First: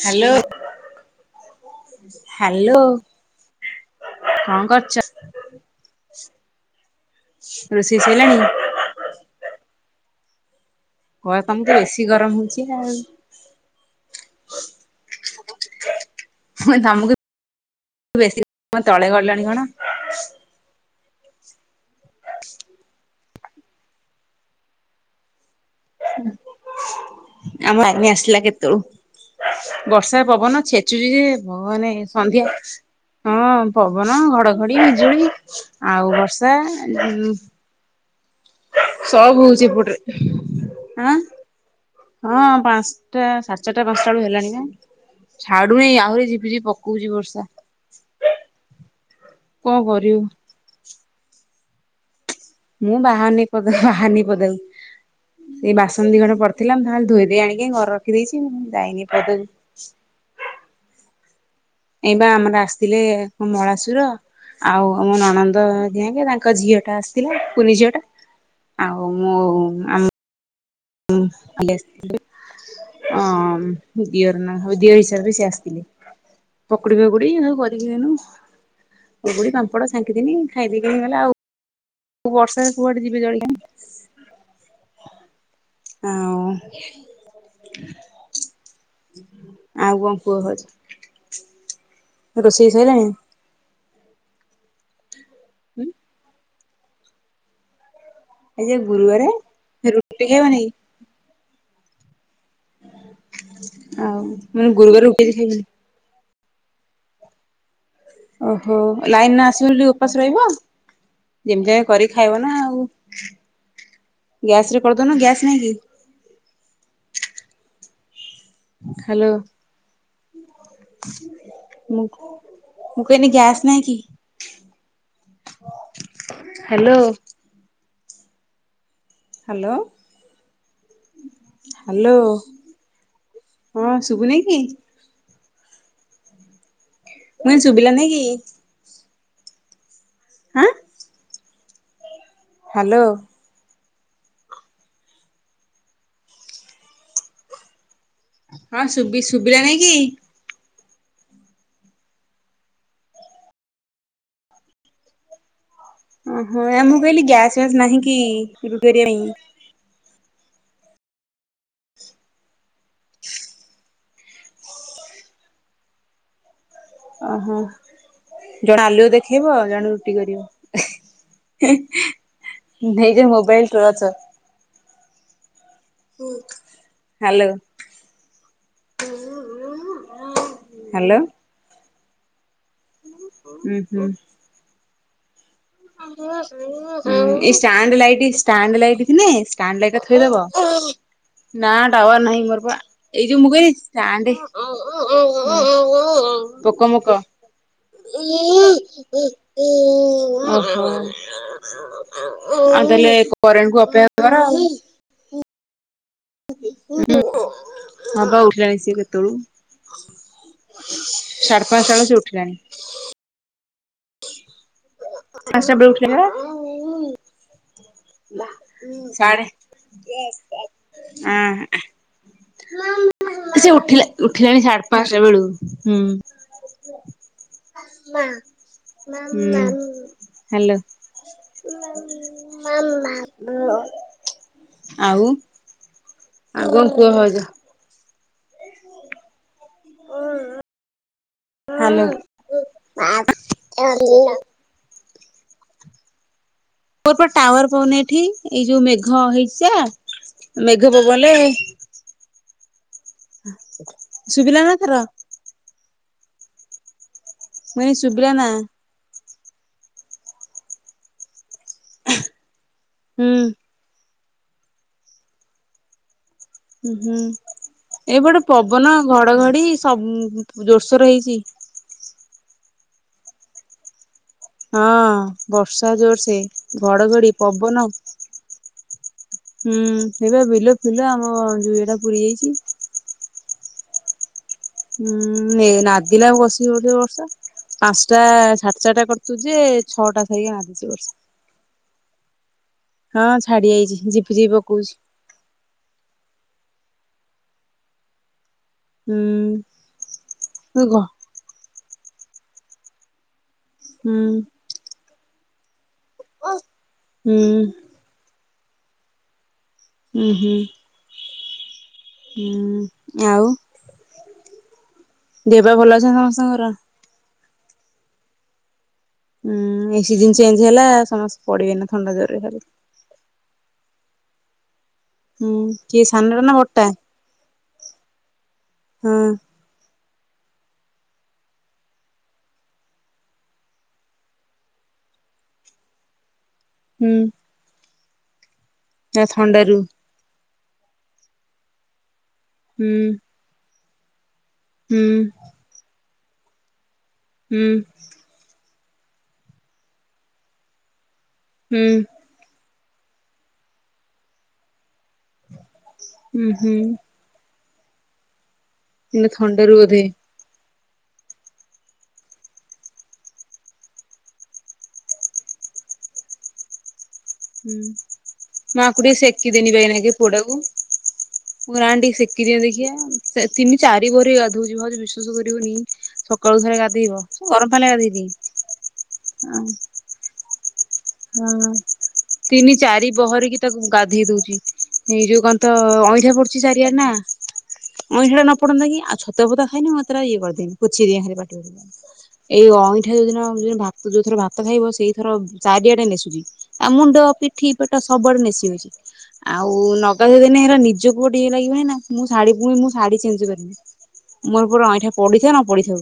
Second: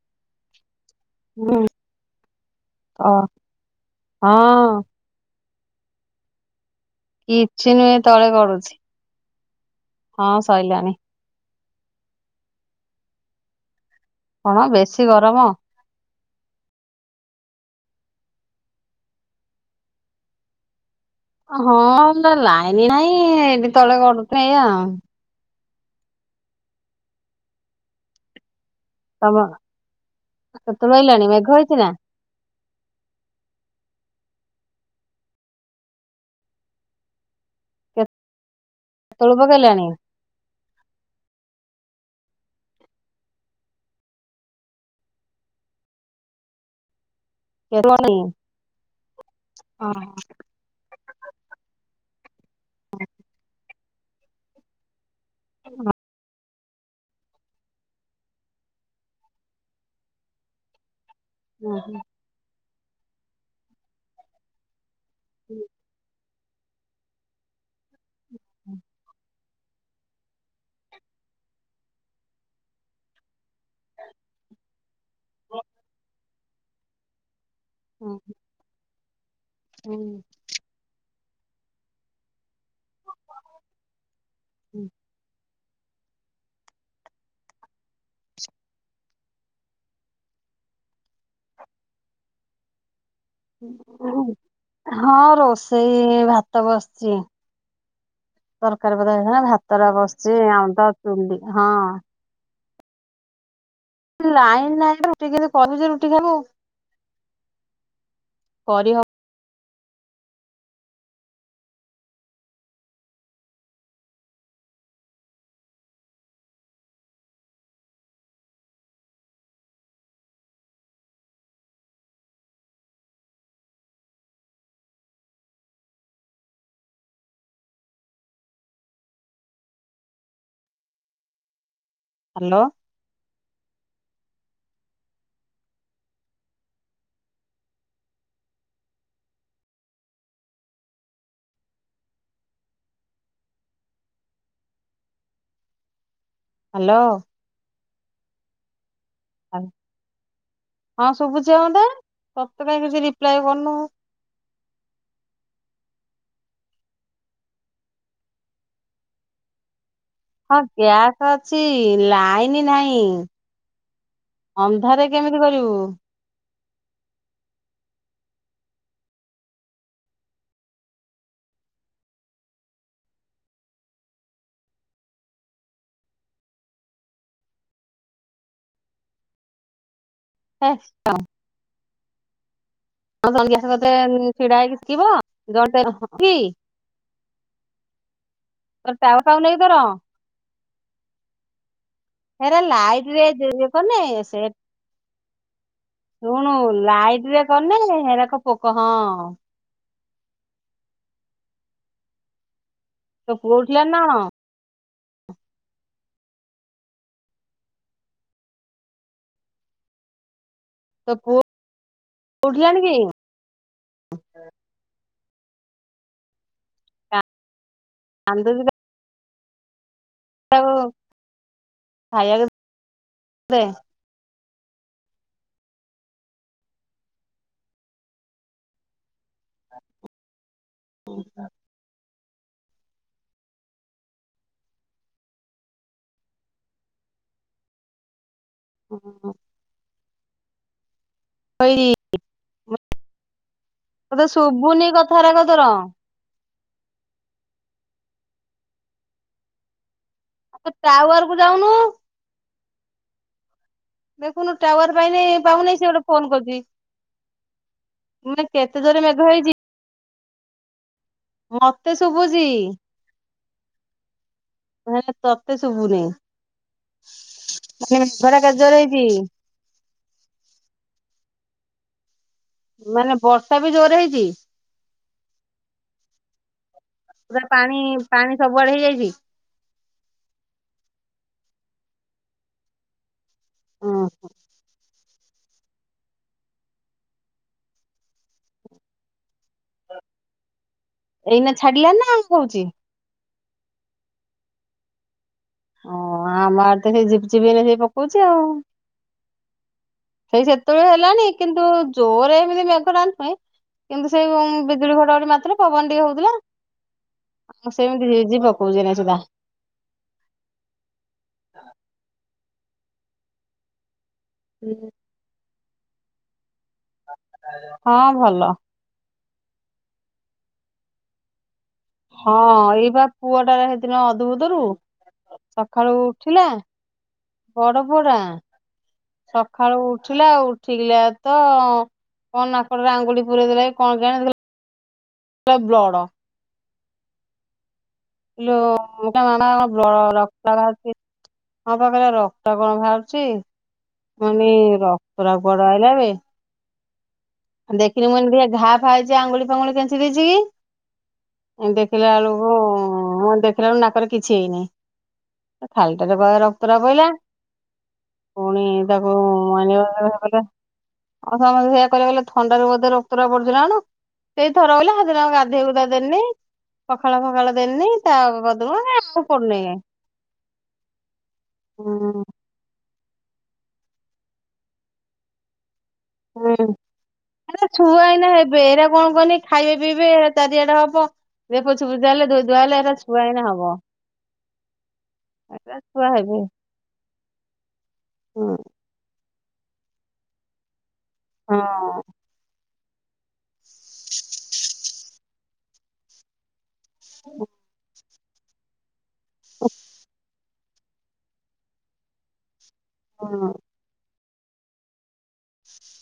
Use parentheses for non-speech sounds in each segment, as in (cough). Hello. ହୁଁ hello. ଅ କଣ ହଁ କରୁଛ? କିଛି ନୁହେଁ ରୋଷେଇ ତଳେ ସଇଲାଣି? ଗଡୁଛି। ହଁ ସଇଲାଣି। ୱ ତମକୁ ବେଶୀ ଗରମ ହଉଛି ଆଉ। କଣ ବେଶୀ ଗରମ? ତମକୁ ବେଶୀ ଗରମ ତଳେ ଗଡିଲାଣି କଣ? ହଁ ଲାଇନ ନାଇଁ ଏଠି ତଳେ ଗଡୁଥାଇ ଆଉ। ଆମ ଲାଇନି ଆସିଲା କେତେ ତମ ବର୍ଷା ପବନ କେତେବେଳୁ ଆଇଲାଣି ଛେଚୁଚିଯେ ମେଘ ହେଇଛି ନା କହନାଇ ସନ୍ଧ୍ୟା ହଁ। ହଁ ପବନ ଘଡଘଡି ବିଜୁଳି ଆଉ ବର୍ଷା। ସବ କେତେବେଳୁ ହଉଛି ପକେଇଲାଣି ଏପଟରେ। ଆଁ। ହଁ ପାଞ୍ଚଟା ସାଢ଼େ ଚାରଟା ପାଞ୍ଚଟା ବେଳୁ ହେଲାଣି ନା। ଛାଡୁନି ଆହୁରି ଝିପି ଝିପି ପକଉଛି ବର୍ଷା। କେ (unintelligible) କଣ କରିବୁ? ମୁଁ ବାହାର୍ଣି ପଦାକୁ ବହାର୍ଣି ପଦାକୁ ଏ ବାସନ ଦିଖଣ୍ଡ ପଡ଼ି ଥିଲା ତାହେଲେ ଧୋଇ ଦେଇେଇ ଆଣିକି ଘର ରଖି ଦେଇଛି ମୁଁ ଯାଇନି ପଦ ଏଇ ବା ଆମର ଆସିଥିଲେ ମଳାସୁର ଆଉ ମ ନଣନ୍ଦ ଯିକେ ତା ତାଙ୍କ ଝିଅ ଟା ଆସିଥିଲା କୁନି ଝିଅ ଟା ଆଉ ମୁଁ ଆମ ହଁ ହଁ (unintelligible) ଦିଅର ନାଁ ଆଉ ଦିଅର ହିସାବରେ ସେ ଆସିଥିଲେ ପକୁଡି ଫକୁଡି ନୁ (unintelligible) ପକୁଡ଼ି ପାମ୍ପଡ ସାଙ୍କି ଦେଲି ଖାଇଦି କି ଗଲା ଆଉ। ବର୍ଷାରେ କୁଆଡେ ଯିବି ଜଳିଖିଆ ଆଉଁ ଆଉ କଣ କୁହ ହୋଉଛି ରୋଷେଇ ସଇଲାଣି। ହଁ ରୋଷେଇ ଭାତ ବସିଛି। ଆଜି ବା ତରକାରୀ ପତ ଗୁରୁବାରେ ଭାତ ଟା ରୁଟି ବସିଛି ଖାଇବନି କି ଆଉ ତ ଚୁଲି ହଁ। ଆଉ ଲାଇନ ନାହିଁ ରୁଟି କେମିତି (unintelligible) କରିବୁ ଯେ ରୁଟି ଖାଇବୁ ଓହୋ କରିହବ ଲାଇନ ନାସ ଉପାସ ରହିବ ଯେମିତି ଆ କରି ଖାଇବ ନା ଆଉ ଗ୍ୟାସ ରେ କରିଦଉନୁ ଗ୍ୟାସ ନାଇଁ କି? ହ୍ୟାଲୋ। ମୁ ମୁଁ କଇଏନି ଗ୍ୟାସ ନାଇଁକି? ହ୍ୟାଲୋ। ହ୍ୟାଲୋ। ହ୍ୟାଲୋ ହ୍ୟାଲୋ ହଁ ଶୁଭୁନି କି? ମୁଁ ଚୁବିଲା ନି କି? ହାଁ। ହ୍ୟାଲୋ। ହ୍ୟାଲୋ। ହଁ ଶୁବି ଶୁଵିଲାନି କି? ହଁ ଶୁଭୁଛି ପା ମତେ ତତେ କାଇଁ କିଛି ରିପ୍ଲାଇ କରୁନୁ। ଉଁହୁଁ ମୁଁ କହିଲି ଗ୍ୟାସ ଫ୍ୟାସ ନାହିଁ କି ରୁ କରିବା ପାଇଁ? ହଁ ଗ୍ୟାସ ଅଛି ଲାଇନ ନାହିଁ ଅନ୍ଧାରେ କେମିତି କରିବୁ। ଓହୋ। ଜଣେ ଆଲୁଅ ଦେଖେଇବ ଆଉ ଜଣେ ରୁଟି କରିବ। (unintelligible) Mobile torch hello. ହ୍ୟାଲୋ (inaudible) ହଁ ତମେ ଗ୍ୟାସ ଉଁ ହୁଁ। କତିରେ ଛିଡା ହେଇକି ଶଖିବ? ହୁଁ ଏ ଷ୍ଟାଣ୍ଡ ଲାଇଟ ଷ୍ଟାଣ୍ଡ ତୋର ଲାଇଟି ଟାୱାର ଥିଲେ ପାଉନି କି ତୋର ଷ୍ଟାଣ୍ଡ ଲାଇଟି ରେ ଖେଳିବ। ନା ଟାୱାର ନାହିଁ ହେରା ମୋର ପା ଲାଇଟ ରେ ଏଇ ଯୋଉ ଇଏ କନେ ଷ୍ଟାଣ୍ଡ ସେ ଶୁଣୁ ଲାଇଟ ରେ କଲେ ହେରାକ ପୋକ ହଁ। ଓହୋ। ଆଉ ତାହେଲେ ତୋ ପୁଅ କରେଣ୍ଡ କୁ ଉଠିଲାଣି ନା କଣ ଅପେକ୍ଷା କର ଆଉ ହଁ ବା ଉଠିଲାଣି ସେ କେତେଳୁ। ତୋ ପୁଅ ସାଢ଼େ ପାଞ୍ଚଷ୍ଟା ବେଳୁ ସେ ଉଠିଲାଣି। ଆ ସୁବେ ଉଠିଗଲା ବା କାନ୍ଦୁଚି ସାଡେ ଉଁ ତାକୁ ଖାଇବାକୁ ହୁଁ ଦେ ସେ ଉଠିଲା ଠିଲିଣି ସାଢ଼େ ପାଞ୍ଚଟା ବେଳୁ ହୁଁ। ହୁଁ ହ୍ୟାଲୋ। ଆଉ ଆଉ କଣ କୁହ ଭାଉଜ। ଉଁ ହୁଁ ହୁଁ। ଉଁ ଉଁ। ତ ଇଏ ତେ ଶୁବୁନି କ ଥର କ ତୁ ରହ। ମୋର ପା ଟାୱାର ପାଉନି ଏଠି ଏଇ ଯୋଉ ମେଘ ହେଇଛି ଯାହା ମେଘ ଟାୱାର ପକେଇଲେ କୁ ଯାଉନୁ। ଦେଖୁନୁ ଟାୱାର ଏଥର ପାଇଁ ମୁଁ ପାଇନି ପାଉନି ସେ ଗୋଟେ ଫୋନ କରିଦେଇଚି। କହିଲି ଶୁଭିଲା ନା ମାନେ କେତେ ଜୋର ମେଘ ହେଇଚି? ମତେ ଶୁଭୁଛି ହୁଁ ତତେ ଶୁଭୁନି। ହ ହୁଁ। ମାନେ ମେଘଟା ଏପଟେ କେତେ ଜୋରେ ପବନ ହେଇଛି ଘଡଘଡି ସବ ଜୋରସୋର ହେଇଚି। ମାନେ ବର୍ଷା ବି ଜୋର ହେଇଚି। ହଁ ବର୍ଷା ଜୋର ସେ ଘଡଘଡି ପୁରା ପାଣି ପବନ ପାଣି ସବୁଆଡେ ହେଇଯାଇଛି ହୁଁ ଏବେ ବିଲ ଫିଲ ଆମ ଯଟା ପୁରି ଯାଇଛି। ଓ ହୋ। ହୁଁ ନାଦିଲା ଆ ବସିବି ଗୋଟେ ବର୍ଷ ପାଞ୍ଚଟା ସାଢ଼େ ଚାରିଟା କରି ତୁ ଯେ ଛଅଟା ଏଇନା ଛାଡିଲାଣି ନା ହଉଛି। (unintelligible) ଛାଡି ଯାଇଚି ଝିପି ଝିପି ପକୋଉଚି। ଓ ଆମ ତ ଆଡେ ବି ସେଇ ପକଉଚି (unintelligible) ହୁଁ ସେଇ ସେତେବେଳେ ଘ ହେଲାନି କିନ୍ତୁ ଜୋରେ ଏମିତି ମେଘ ଢାଳିନି କିନ୍ତୁ ସେଇ ହୁଁ। ବିଜୁଳି ଘଡଘଡି ମାରୁଥିବ ପବନ ହୋଉଥିଲା ହୁଁ ଆଉ ସେମିତି ଯିବ କହୁ ନାଇ ସିଧା ହୁଁ ହୁଁ ହୁଁ ଆଉ ହୁଁ। ଦେହ ପା ଭଲ ଅଛ ସମସ୍ତଙ୍କର? ହଁ ଭଲ। ଉଁ ଏସିଯିନି ଚେଞ୍ଜ ହେଲା ସମସ୍ତ ହଁ ଏଇ ବା ପୁଅଟାରେ ହେଇଦିନ ଅଦ୍ଭୁତରୁ ହୁଁ ସକାଳୁ କିଏ ସାନଟା ଉଠିଲା ନା ବଡଟା? ବଡ ପୁଆଟା। ହଁ ସକାଳୁ ଉଠ ଉଠିଲା ଆଉ ଉଠିକିଲା ତ କଣ ନାକରେ ଆଙ୍ଗୁଳି ପୁରାଇ ଦେଲାକି କଣ କେଆଣି ପୁରା ବ୍ଲଡ଼ ହୁଁ। (unintelligible) ଏ ରକ୍ତ ଥଣ୍ଡାରୁ ବାହାରୁଚି (unintelligible) ର ଟା ହୁଁ କଣ ବାହାରୁଚି। ମାନେ ହୁଁ ରକ୍ତ ଗୁଡା ଆଇଲେ। ହୁଁ ଦେଖିନି ମୁଁ (unintelligible) ଘା ଫା ହେଇଛି ଆଙ୍ଗୁଳି ଫାଙ୍ଗୁଳି କେଞ୍ଚି ଦେଇଛି କି। ହୁଁ। ଦେଖିଲା ବେଳକୁ ଦେଖିଲା ବେଳକୁ ନାକରେ କିଛି ହେଇନି। ଖାଲଟାରେ ବହେ ଉୁଁ ରକ୍ତ ରା ହୁଁ ପଇଲା। ପୁଣି ତାକୁ ଏଇନା ମାନଲେ ଥଣ୍ଡାରୁ ଆଉ ବୋଧେ ସମସ୍ତେ (unintelligible) ଥଣ୍ଡାରେ ବୋଧେ ରକ୍ତ ରା ପଡୁଚି ନା କଣ ସେଇ ଥର ରହିଲା ହା ଗାଧୋଇୁଧା ଦେନି (unintelligible) ହୁଁ ଦେନି ତା (unintelligible) ମୁଁ ଆକୁ ଟିକେ ଆଉ ପଡୁନେଇ ସେକିଦେନି କାଇ। ବା ଏଇନାକେ ପୁଅଟାକୁ। ମୁଁ ରାଣ ଟିକେ (unintelligible) ତିନି ଚାରି ପରି ଗାଧଉଛି ଭାଉଜ ବିଶ୍ୱାସ କରିବନି। ହୁଁ ସକାଳୁ ଥରେ ଗାଧେଇବ ଗରମ ପାଣିରେ ଛୁଆ ଗାଧେଇଦିଏ। ଏଇନା ହେବେ ଏଇରା କଣ କରନି ଖାଇବେ ପିଇବେ ଚା (unintelligible) ହଁ ତିନି ଚାରି ଛୁଆ ଏଇନା ବହରିକି ହବ ତାକୁ ଗାଧେଇ ଦଉ ଏଇ ଯୋଉ କଣ ତ ଏରା ଛୁଆ ଅଇଁଠା ହେବେ ପଡୁଚି ଚାରିଆଡ ନା ଅଇଁଠି ଟା ହୁଁ। ନ ପଡନ୍ତା କି ଆଉ ଛତ ପୀତ ପୋତା ଖାଇନି ମୁଁ (unintelligible) ପୋଛି ଦିଏ ପାଟି ଗୁରା ହଁ (unintelligible) ଏଇ ପିଠା ଯୋଉ ଦିନ ଭ ଯୋଉ ଥର ଭାତ ଖାଇବ ସେଇ ଥର ଚାରିଆଡେ ନେସୁଚି ଆଉ ମୁଣ୍ଡ ପିଠି ପେ ସବୁଡେ ମିଶି ଆଉ ନଗ ଦିନେ ହେଲା ନିଜକୁ ଲାଗିବ ମୁଁ ଶାଢ ପୁଣି ମୁଁ ଶାଢ଼ୀ ଚେଞ୍ଜ ହଁ। କରିନି ମୋର ପ ଅଇଠା ପଡିଥାଉ ନ ପଢିଥାଉ।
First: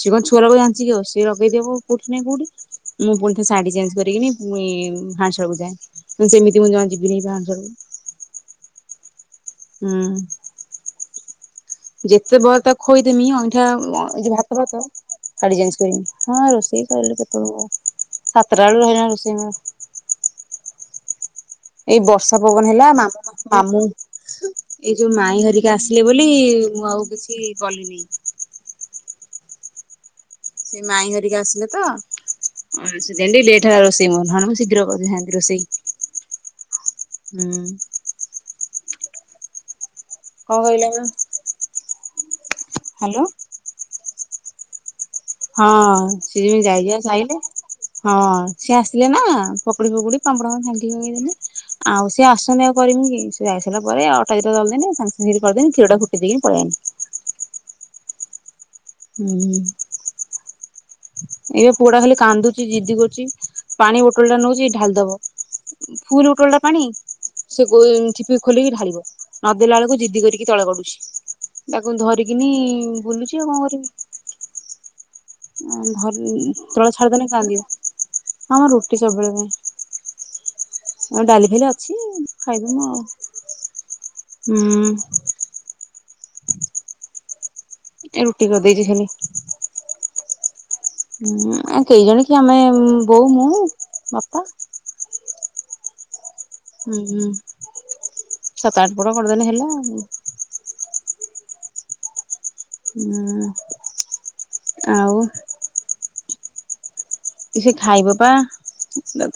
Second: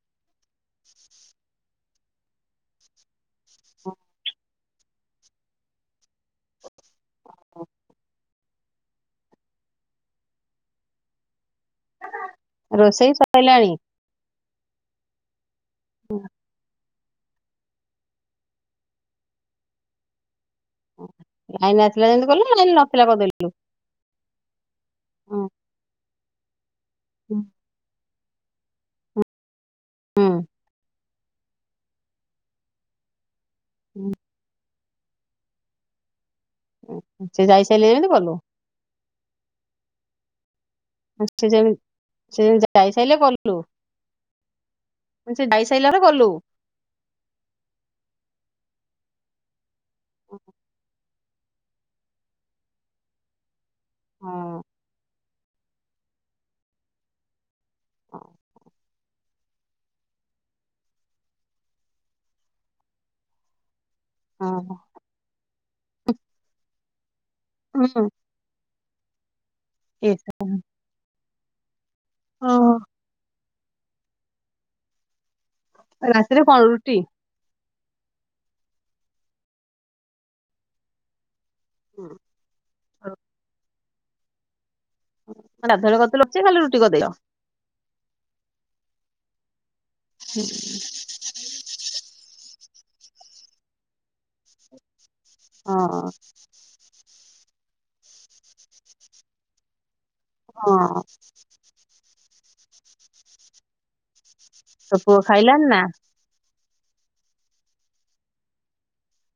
ସି କଣ ଛୁଆକୁ ଜଣିଚିକି ଆଉ ସେ ଲଗେଇଦ ଦେବ କୋଉଠିାଇ କୋଉଠିଁ ପୁଣି ଥ ଶାଢୀ କରିକିନି ପୁଣି ହାଣ୍ଡିଶାଳକୁ ଯାଏୁ ସେମିତି ମୁଁ ଜମା ଯିବିନି ହାଣ୍ଡିଶାଳକୁ। ହୁଁ ଯେତେ ବ ତା ରୋଷେଇ ଖୋଇଦମି ଅଇଁଠା ସଇଲାଣି ଭ (unintelligible) ହଁ ରୋଷେଇ କହିଲୁ କେତେବେ ସାତଟା ବେଳ ରହିଲ ରୋଷେଇ ଓ। ଏଇ ବର୍ଷା ପବନ ହେଲା ମାମୁଁ ମାମୁଁ ଏଇ ଯୋଉ ମାଇଁ ହୁଁ। ଧରିକି ଆସିଲେ ବୋଲି ମୁଁ ଆଉ କିଛି କଲିନି। ହୁଁ। ସେ ମାଇଁ ହାରିକା ଆସିଲେ ତ ସେ ଲାଗି ଟିକେ ଲେଟ୍ ହେଲା ରୋଷେଇ ମୋର, ନହେଲେ ମୁଁ ଶୀଘ୍ର କରିଦେଇଥାନ୍ତି ରୋଷେଇ। ସେ ହୁଁ। ଯାଇସାରିଲେ ଯେମିତି କଲୁ? କଣ କହିଲ ସେ ଯେମି ସେ ଯାଇସାରିଲେ କଲୁ। ସେ ହଁ ଯାଇସାରିଲା ପରେ କଲୁ। ସିଏ ଯେମିତି ଯାଇଯୁଆ ସାଇଲେ, ହଁ ସିଏ ଆସିଲେ ନା। ପକୁଡ଼ି ଫକୁଡ଼ି ପାମ୍ପଡା ଫାମ୍ପଡ ଛାଙ୍କିଫାଙ୍କି ଦେଲୁ। ଆଉ ସେ ଆସୁନି ଆଉ କରବୁ କି ସେ ଯାଇ ସା ରିଲା ପରେ ଆଉ ଅଟା ଦିଟା ହଁ ଦଳିଦେଲି ସାଙ୍ଗେ ସାଙ୍ଗେ କରିଦେଲି କ୍ଷୀର ଟା ଫୁଟିଇ ଦେଇକି ପଳେଇଆସିଲି। ହଁ ହୁଁ ଏବେ ପୁଅ ଟା ଖାଲି କାନ୍ଦୁଚି ଜିଦି କରୁଛି ପାଣି ବୋଟଲ ଟା ନଉଛି ହଁ ଢାଲି ଦବ। ଫୁଲ ବୋଟଲ ଟା ପାଣି ସେ ଗୋ ହୁଁ ଠିପି ଖୋଲିକି ଢାଳିବ। ନଦେଲା ବେଳକୁ ଜିଦ୍ଦି ଏସ କରିକି ତଳେ ଗଡୁଛି। ତାକୁ ଧରିକିନି ଓହୋ ବୁଲୁଛି ଆଉ କଣ କରିବି। ଭଲ ରାତିରେ କଣ ତଳ ରୁଟି? ଛାଡିଦେନେ କାନ୍ଦିବ। ଆମର ରୁଟି ସବୁବେଳ ପାଇଁ। ଡାଲି ଫାଲି ଅଛି ହୁଁ, ଖାଇଦବୁ ଆଉ। ରୁଟି। ହୁଁ। (unintelligible) ଖାଲି ରୁଟି କରିଦେଇଚ। ରୁଟି କରିଦେଇଛି ଖାଲି। (inaudible) ଉଁ କେଇଜଣି କି ଆମେ ବୋଉ ମୁଁ ଅପା। ହଁ। ହୁଁ ହୁଁ ସାତ ଆଠ ପଟ କରିଦେଲେ ହେଲା। ହଁ। ହୁଁ। ତ ପୁଅ ଆଉ ଖାଇଲାଣି ନା? ଏ ସେ ଖାଇବ ପା।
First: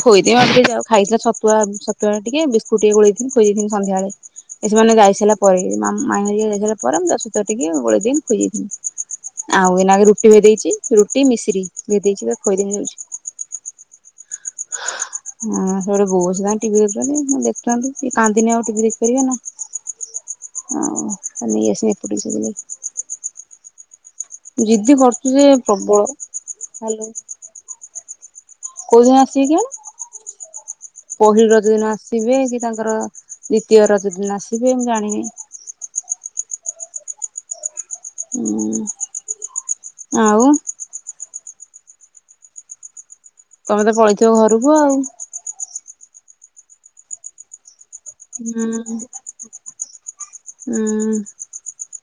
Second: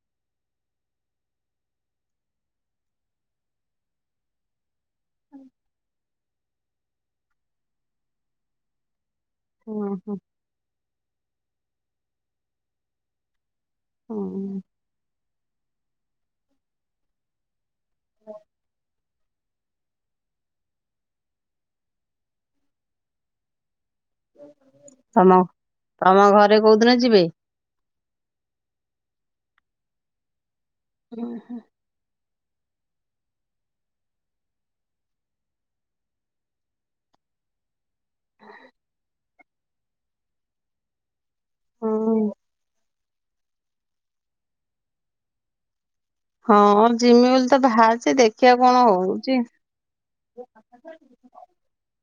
ଖୋଇଦେବି ଆଉ ଟିକେ ଯାଉ ଖାଇଥିଲା ଛତୁଆ ଛତୁଆ ଟିକେ ବିସ୍କୁଟ ଟିକେ ଗୋଳେଇଥିଲି ଖୋଇ ଦେଇଥିଲି ସନ୍ଧ୍ୟାବେଳେ। ଏ ସେମାନେ ଯାଇ ସାରିଲା ପରେ। ମା ମାଇଁ ହେରିକା ଯାଇସାରିଲା ପରେ ମୁଁ ସେତେବେଳେ ଟିକେ ଗୋଳିଇ ଦେଇକି ଖୋଇଦେଇଥିଲି। ଆଉ ହୁଁ ଏନାଗେ ହୁଁ ରୁଟି ଭେଦେଇଛି ରୁଟି ମିଶିରି ଭିଦେଇଚି ତାକୁ ଖୋଇଦେବି ଯାଉଚି। ହୁଁ। ହଁ ସେପଟେ ବୋଉ ଟିଭି ଦେଖୁଛନ୍ତି ଦେଖୁଥାନ୍ତି କାନ୍ଦିନି ଆଉ ଟିଭି ଦେଖ। (unintelligible) ଜିଦି ତମ କରୁଚି ଯେ ତମ ଘରେ କୋଉଦିନ ପ୍ରବଳ। ଯିବେ? କୋଉଦିନ ଆସିିବେ କେଜାଣି। ପହିଲି ରଜ ଦିନ ଆସ ଥିବେ କି ତାଙ୍କର ଦ୍ଵିତୀୟ ରଜ ଦିନ ଆସିବେ ମୁଁ ଜାଣିନି। ହୁଁ ଆଉ ହଁ। ତମେ ତ ପଳେଇଥିବ ଘରକୁ ଆଉ। ହଁ ଜିମି ବୋଲି ତ ବାହାରିଚ ଦେଖିବା ହୁଁ କଣ ହଉଚି। ହୁଁ।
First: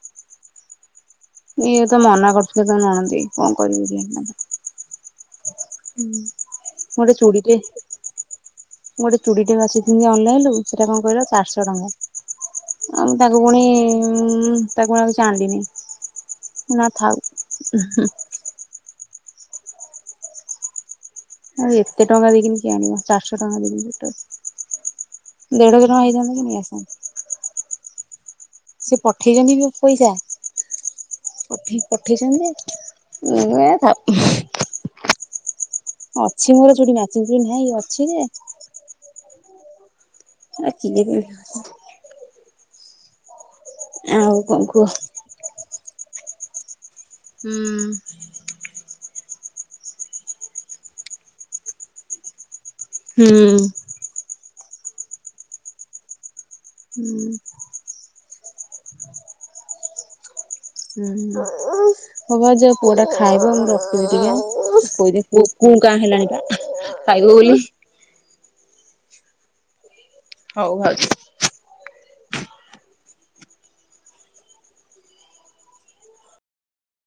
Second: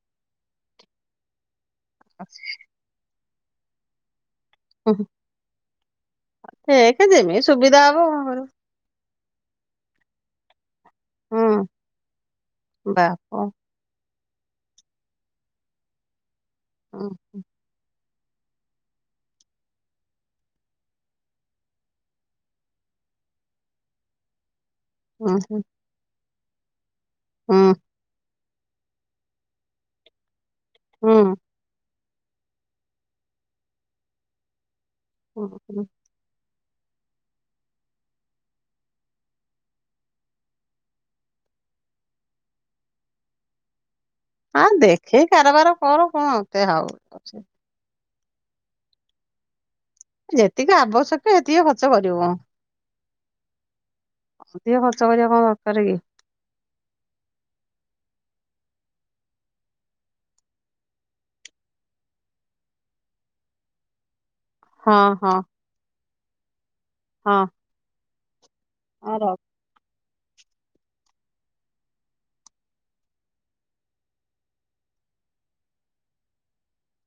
ଇଏ ତ ମନା କରୁଥିଲେ ତମ ନଣନ୍ଦେଇ କଣ କରିବି କେଜାଣି। (inaudible) ହୁଁ। ଦେଖ ଯେମିତି ସୁବିଧା ହବ କରିବୁ। ଗୋଟେ ଚୁଡ଼ି ଟେ ବାଛିଥିଲି ଅନଲାଇନରୁୁ ସେଟା କଣ କହିଲ? ଚାରିଶହ ହୁଁ ଟଙ୍କା, ଆଉ ତାକୁ ବାପ ପୁଣି। ମଁ ତାକୁ (unintelligible) କିଣିବାକୁ ଚାହାନ୍ତିନି ନା ହୁଁ ଥାଉ ହୁ ଉ ଆ ଏତେ ଟଙ୍କା ଦେଇକିନ କି ଆଣିବ ଚାରିଶହ ଟଙ୍କା ଦେଇକିନି ହୁଁ ଛଟ ହୁଁ ଦେଢ ଦିନ (unintelligible) ହେଇଯନ୍ତ କି ନେଇ ଆସନ୍ତେ (unintelligible) ହୁଁ। ସେ ପଠେଇଛନ୍ତି କି ପଇସା ହୁଁ। ପଠେଇ ପଠେଇଛନ୍ତି? (unintelligible) ହ ହ (inaudible) (unintelligible) ଚ ନାଚାଇ ଅଛି ଯେ (unintelligible) ଆଖି ଜ ବି (unintelligible) କଣ ହଁ କୁହ? ଦେଖେଇ କାରବାର କର କଣତେ ହଉ ହୁଁ। ଯେତିକି ଆବଶ୍ୟକ ସେତିକି ଖର୍ଚ୍ଚ କରିବ। ହୁଁ। ଅଧିକ ଖର୍ଚ୍ଚ କରିବା କଣ ଦରକାର କି? ହୁଁ (inaudible) ହୁଁ ହବ ଆ ଯୋଉ ପୁଅ ଟା ଖାଇବ ମୁଁ ରଖୁଛି ଟିକେ। ହଁ ଖୋଇଦେ ହଁ କୁ କାଁ ହେଲାଣି ପା ଖାଇବ ବୋଲି। ଆ ରଖ୍। ହଉ ଭାଉଜ।